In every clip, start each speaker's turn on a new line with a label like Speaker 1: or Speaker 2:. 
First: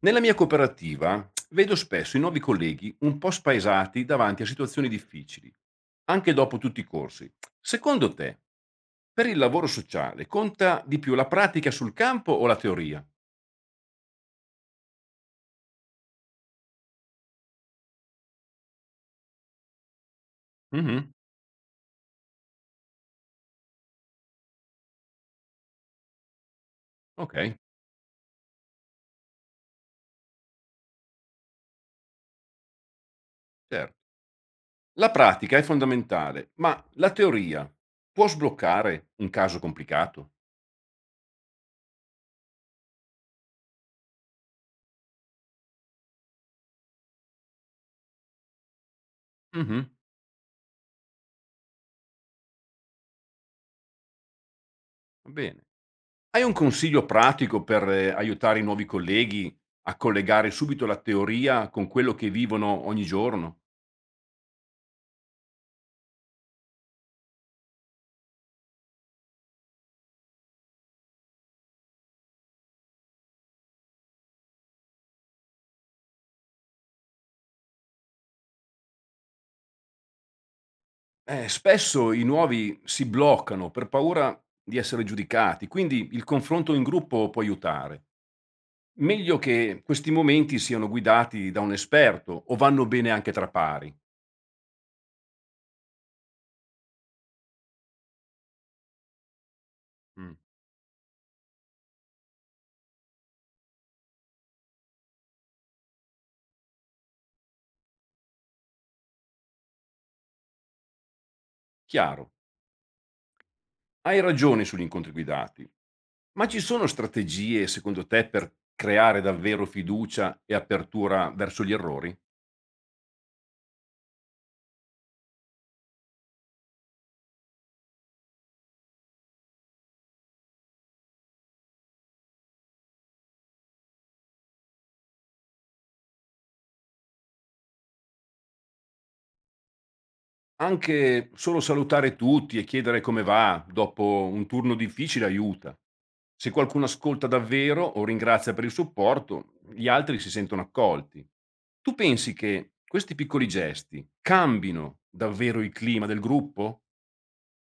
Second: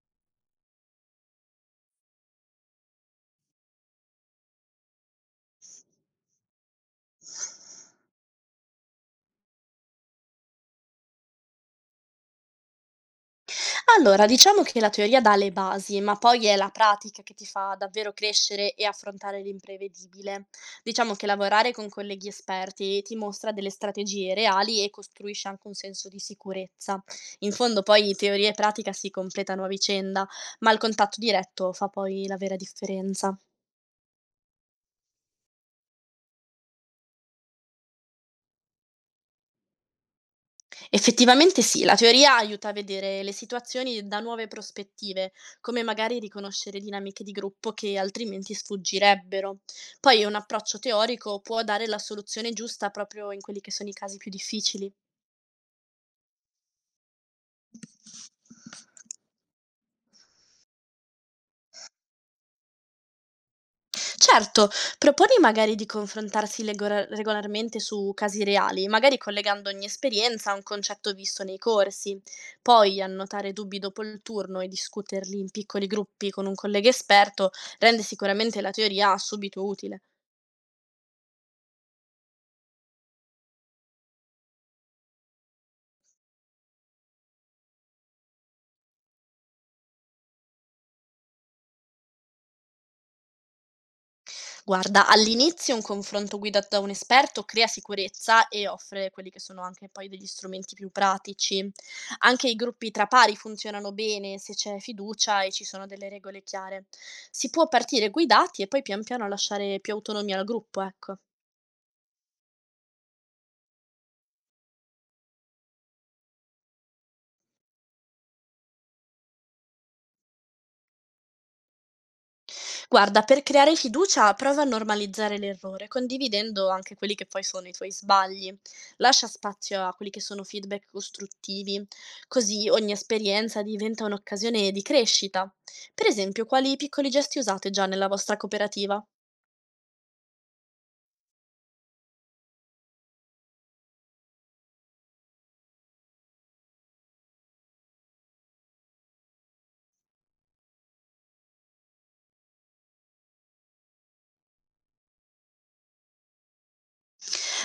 Speaker 1: Nella mia cooperativa vedo spesso i nuovi colleghi un po' spaesati davanti a situazioni difficili, anche dopo tutti i corsi. Secondo te, per il lavoro sociale conta di più la pratica sul campo o la teoria?
Speaker 2: Allora, diciamo che la teoria dà le basi, ma poi è la pratica che ti fa davvero crescere e affrontare l'imprevedibile.
Speaker 1: Mhm.
Speaker 2: Diciamo che lavorare con colleghi esperti ti mostra delle strategie reali e costruisce anche un senso di sicurezza.
Speaker 1: Ok,
Speaker 2: In fondo poi teoria e pratica si completano a vicenda, ma il contatto diretto fa poi la vera differenza.
Speaker 1: certo. La pratica è fondamentale, ma la teoria può sbloccare un caso complicato?
Speaker 2: Effettivamente sì, la teoria aiuta a vedere le situazioni da nuove prospettive, come magari riconoscere dinamiche di gruppo che altrimenti sfuggirebbero.
Speaker 1: Mhm.
Speaker 2: Poi un approccio teorico può dare la soluzione giusta proprio in quelli che sono i casi più difficili.
Speaker 1: Va bene. Hai un consiglio pratico per aiutare i nuovi colleghi a collegare subito la teoria con quello che vivono ogni giorno?
Speaker 2: Certo, proponi magari di confrontarsi regolarmente su casi reali, magari collegando ogni esperienza a un concetto visto nei corsi. Poi annotare dubbi dopo il turno e discuterli in piccoli gruppi con un collega esperto rende sicuramente la teoria subito utile.
Speaker 1: Spesso i nuovi si bloccano per paura di essere giudicati, quindi il confronto in gruppo può aiutare. Meglio che questi momenti siano guidati da un esperto o vanno bene anche tra pari.
Speaker 2: Guarda, all'inizio un confronto guidato da un esperto crea sicurezza e offre quelli che sono anche poi degli
Speaker 1: Mm.
Speaker 2: strumenti più pratici. Anche i gruppi tra pari funzionano bene se c'è fiducia e ci sono delle regole chiare. Si può partire guidati e poi pian piano lasciare più autonomia al gruppo, ecco.
Speaker 1: Chiaro, hai ragione sugli incontri guidati, ma ci sono strategie secondo te per creare davvero fiducia e apertura verso gli errori?
Speaker 2: Guarda, per creare fiducia prova a normalizzare l'errore, condividendo anche quelli che poi sono i tuoi sbagli. Lascia spazio a quelli che sono feedback costruttivi, così ogni esperienza diventa un'occasione di crescita. Per esempio, quali piccoli gesti usate già nella vostra cooperativa?
Speaker 1: Anche solo salutare tutti e chiedere come va dopo un turno difficile aiuta. Se qualcuno ascolta davvero o ringrazia per il supporto, gli altri si sentono accolti. Tu pensi che questi piccoli gesti cambino davvero il clima del gruppo?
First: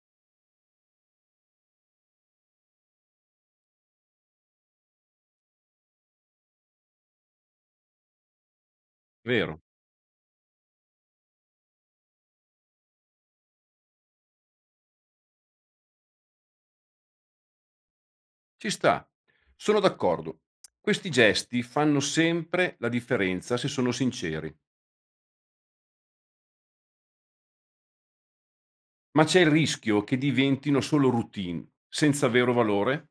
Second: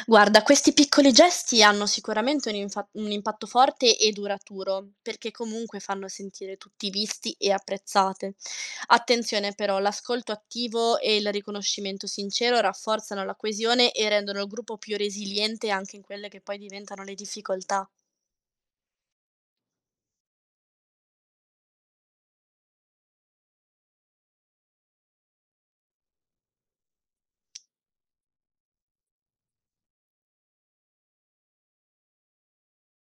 Speaker 2: Guarda, questi piccoli gesti hanno sicuramente un impatto forte e duraturo, perché comunque fanno sentire tutti visti e apprezzate. Attenzione
Speaker 1: Vero?
Speaker 2: però, l'ascolto attivo e il riconoscimento sincero rafforzano la coesione e rendono il gruppo più resiliente anche in quelle che poi diventano le difficoltà.
Speaker 1: Ci sta. Sono d'accordo. Questi gesti fanno sempre la differenza se sono sinceri. Ma c'è il rischio che diventino solo routine, senza vero valore?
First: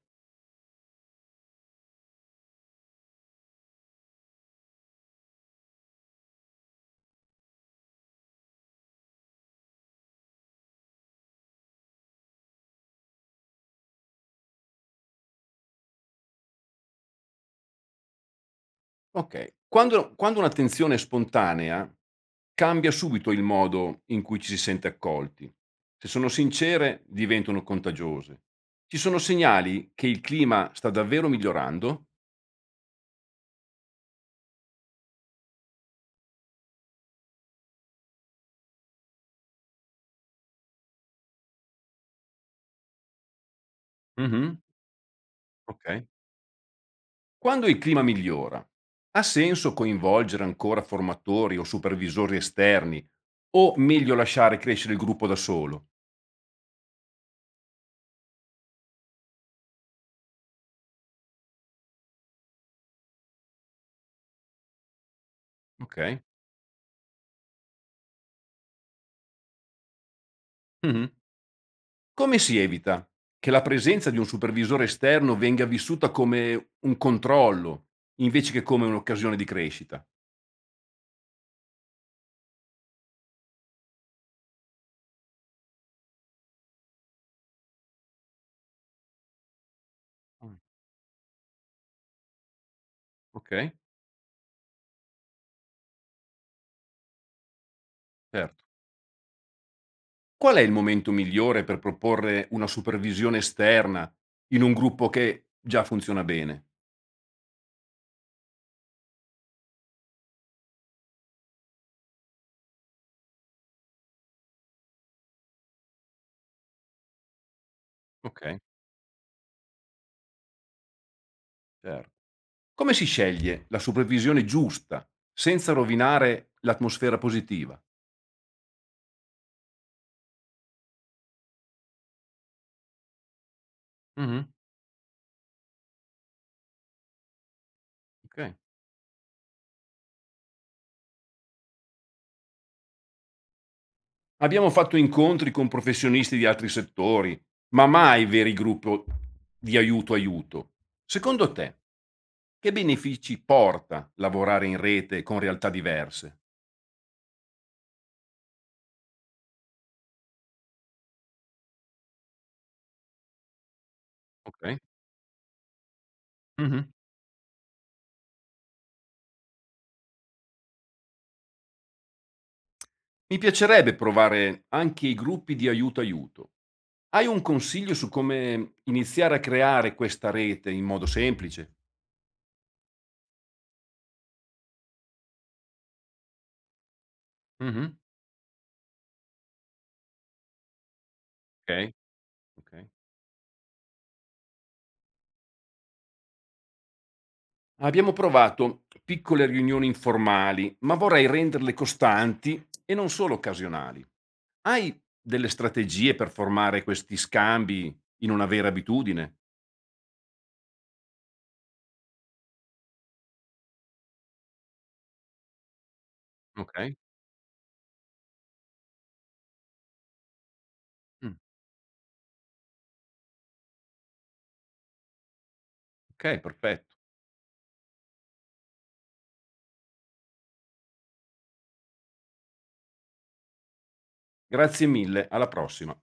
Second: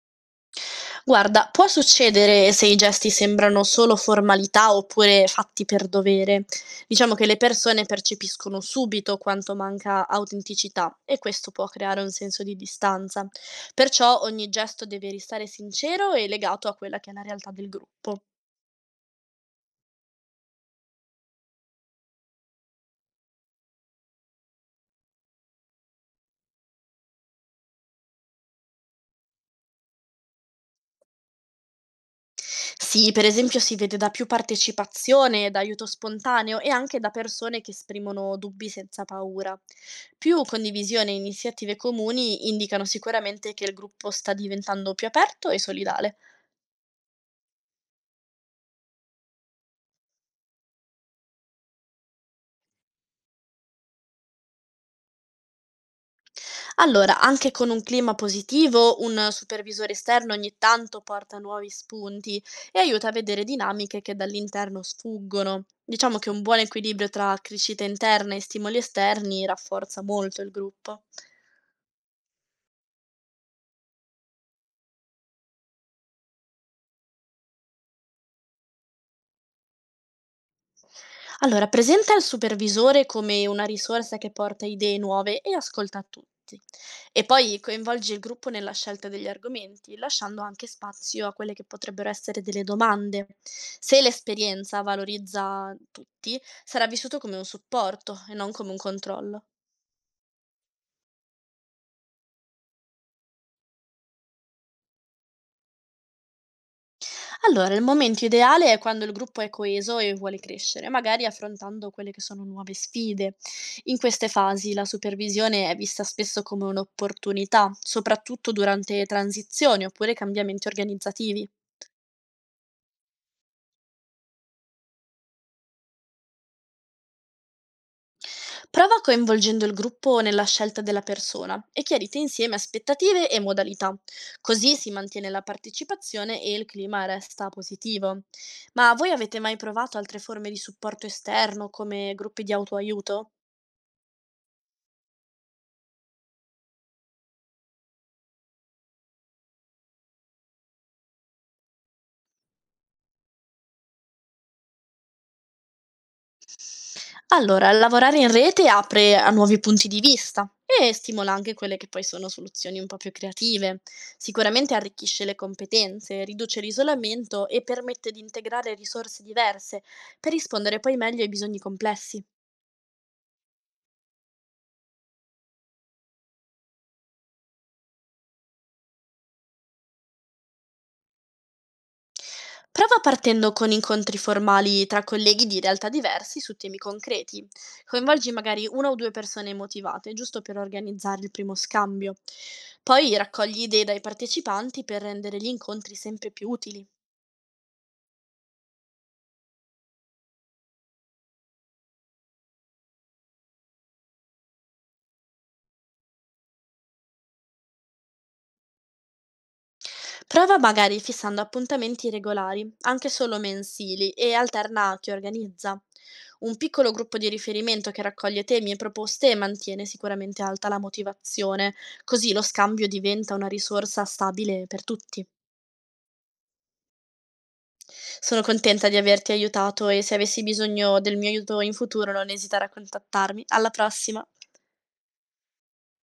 Speaker 2: Guarda, può succedere se i gesti sembrano solo formalità oppure fatti per dovere. Diciamo che le persone percepiscono subito quanto manca autenticità e questo può creare un senso di distanza. Perciò ogni gesto deve restare sincero e legato a quella che è la realtà del gruppo.
Speaker 1: Okay. Quando un'attenzione è spontanea, cambia subito il modo in cui ci si sente accolti. Se sono sincere, diventano contagiose. Ci sono segnali che il clima sta davvero migliorando?
Speaker 2: Sì, per esempio si vede da più partecipazione, da aiuto spontaneo e anche da persone che esprimono dubbi senza paura. Più condivisione e iniziative comuni indicano sicuramente che il gruppo sta
Speaker 1: Mh-mh.
Speaker 2: diventando più aperto e
Speaker 1: Okay.
Speaker 2: solidale.
Speaker 1: Quando il clima migliora, ha senso coinvolgere ancora formatori o supervisori esterni o meglio lasciare crescere il gruppo da solo?
Speaker 2: Allora, anche con un clima positivo, un supervisore esterno ogni tanto porta nuovi spunti e aiuta a vedere dinamiche che dall'interno sfuggono. Diciamo
Speaker 1: Okay.
Speaker 2: che un buon equilibrio tra crescita interna e stimoli esterni rafforza molto il gruppo.
Speaker 1: Mh-mh. Come si evita che la presenza di un supervisore esterno venga vissuta come un controllo, invece che come un'occasione di crescita?
Speaker 2: Allora, presenta il supervisore come una risorsa che porta idee nuove e ascolta tutti. E poi coinvolge il gruppo nella scelta degli argomenti, lasciando
Speaker 1: Mh,
Speaker 2: anche spazio a quelle che potrebbero essere delle domande.
Speaker 1: okay,
Speaker 2: Se l'esperienza valorizza tutti, sarà vissuto come un supporto e non
Speaker 1: certo.
Speaker 2: come un controllo.
Speaker 1: Qual è il momento migliore per proporre una supervisione esterna in un gruppo che già funziona bene?
Speaker 2: Allora, il momento ideale è quando il gruppo è coeso e vuole crescere, magari affrontando quelle che sono nuove sfide. In queste fasi la supervisione è vista spesso come un'opportunità, soprattutto
Speaker 1: Okay,
Speaker 2: durante transizioni oppure cambiamenti organizzativi.
Speaker 1: cer Come si sceglie la supervisione giusta senza rovinare l'atmosfera positiva?
Speaker 2: Prova coinvolgendo il gruppo nella scelta della persona e chiarite insieme aspettative e modalità.
Speaker 1: Mh-mh,
Speaker 2: Così si mantiene la partecipazione e il clima resta positivo.
Speaker 1: okay.
Speaker 2: Ma voi avete mai provato altre forme di supporto esterno come gruppi di autoaiuto?
Speaker 1: Abbiamo fatto incontri con professionisti di altri settori, ma mai veri gruppo di aiuto aiuto. Secondo te, che benefici porta lavorare in rete con realtà diverse?
Speaker 2: Allora, lavorare in rete apre a nuovi punti di vista e stimola anche quelle che poi sono soluzioni un po' più creative. Sicuramente
Speaker 1: Okay.
Speaker 2: arricchisce le competenze, riduce
Speaker 1: Mh-mh.
Speaker 2: l'isolamento e permette di integrare risorse diverse per rispondere poi meglio ai bisogni complessi.
Speaker 1: Mi piacerebbe provare anche i gruppi di aiuto aiuto. Hai un consiglio su come iniziare a creare questa rete in modo semplice?
Speaker 2: Prova partendo con incontri formali tra colleghi di realtà diversi su temi concreti.
Speaker 1: Mh-mh.
Speaker 2: Coinvolgi magari una o due persone motivate, giusto per organizzare il primo
Speaker 1: Okay,
Speaker 2: scambio.
Speaker 1: okay.
Speaker 2: Poi raccogli idee dai partecipanti per rendere gli incontri sempre più utili.
Speaker 1: Abbiamo provato piccole riunioni informali, ma vorrei renderle costanti e non solo occasionali. Hai delle strategie per formare questi scambi in una vera abitudine?
Speaker 2: Prova magari fissando appuntamenti regolari, anche solo mensili, e alterna a chi organizza. Un piccolo
Speaker 1: Ok.
Speaker 2: gruppo di riferimento che raccoglie temi e proposte mantiene sicuramente alta la
Speaker 1: Mm.
Speaker 2: motivazione, così lo scambio diventa una risorsa stabile per tutti.
Speaker 1: Ok, perfetto.
Speaker 2: Sono contenta di averti aiutato e se avessi bisogno del mio aiuto in futuro non esitare a contattarmi. Alla prossima!
Speaker 1: Grazie mille, alla prossima.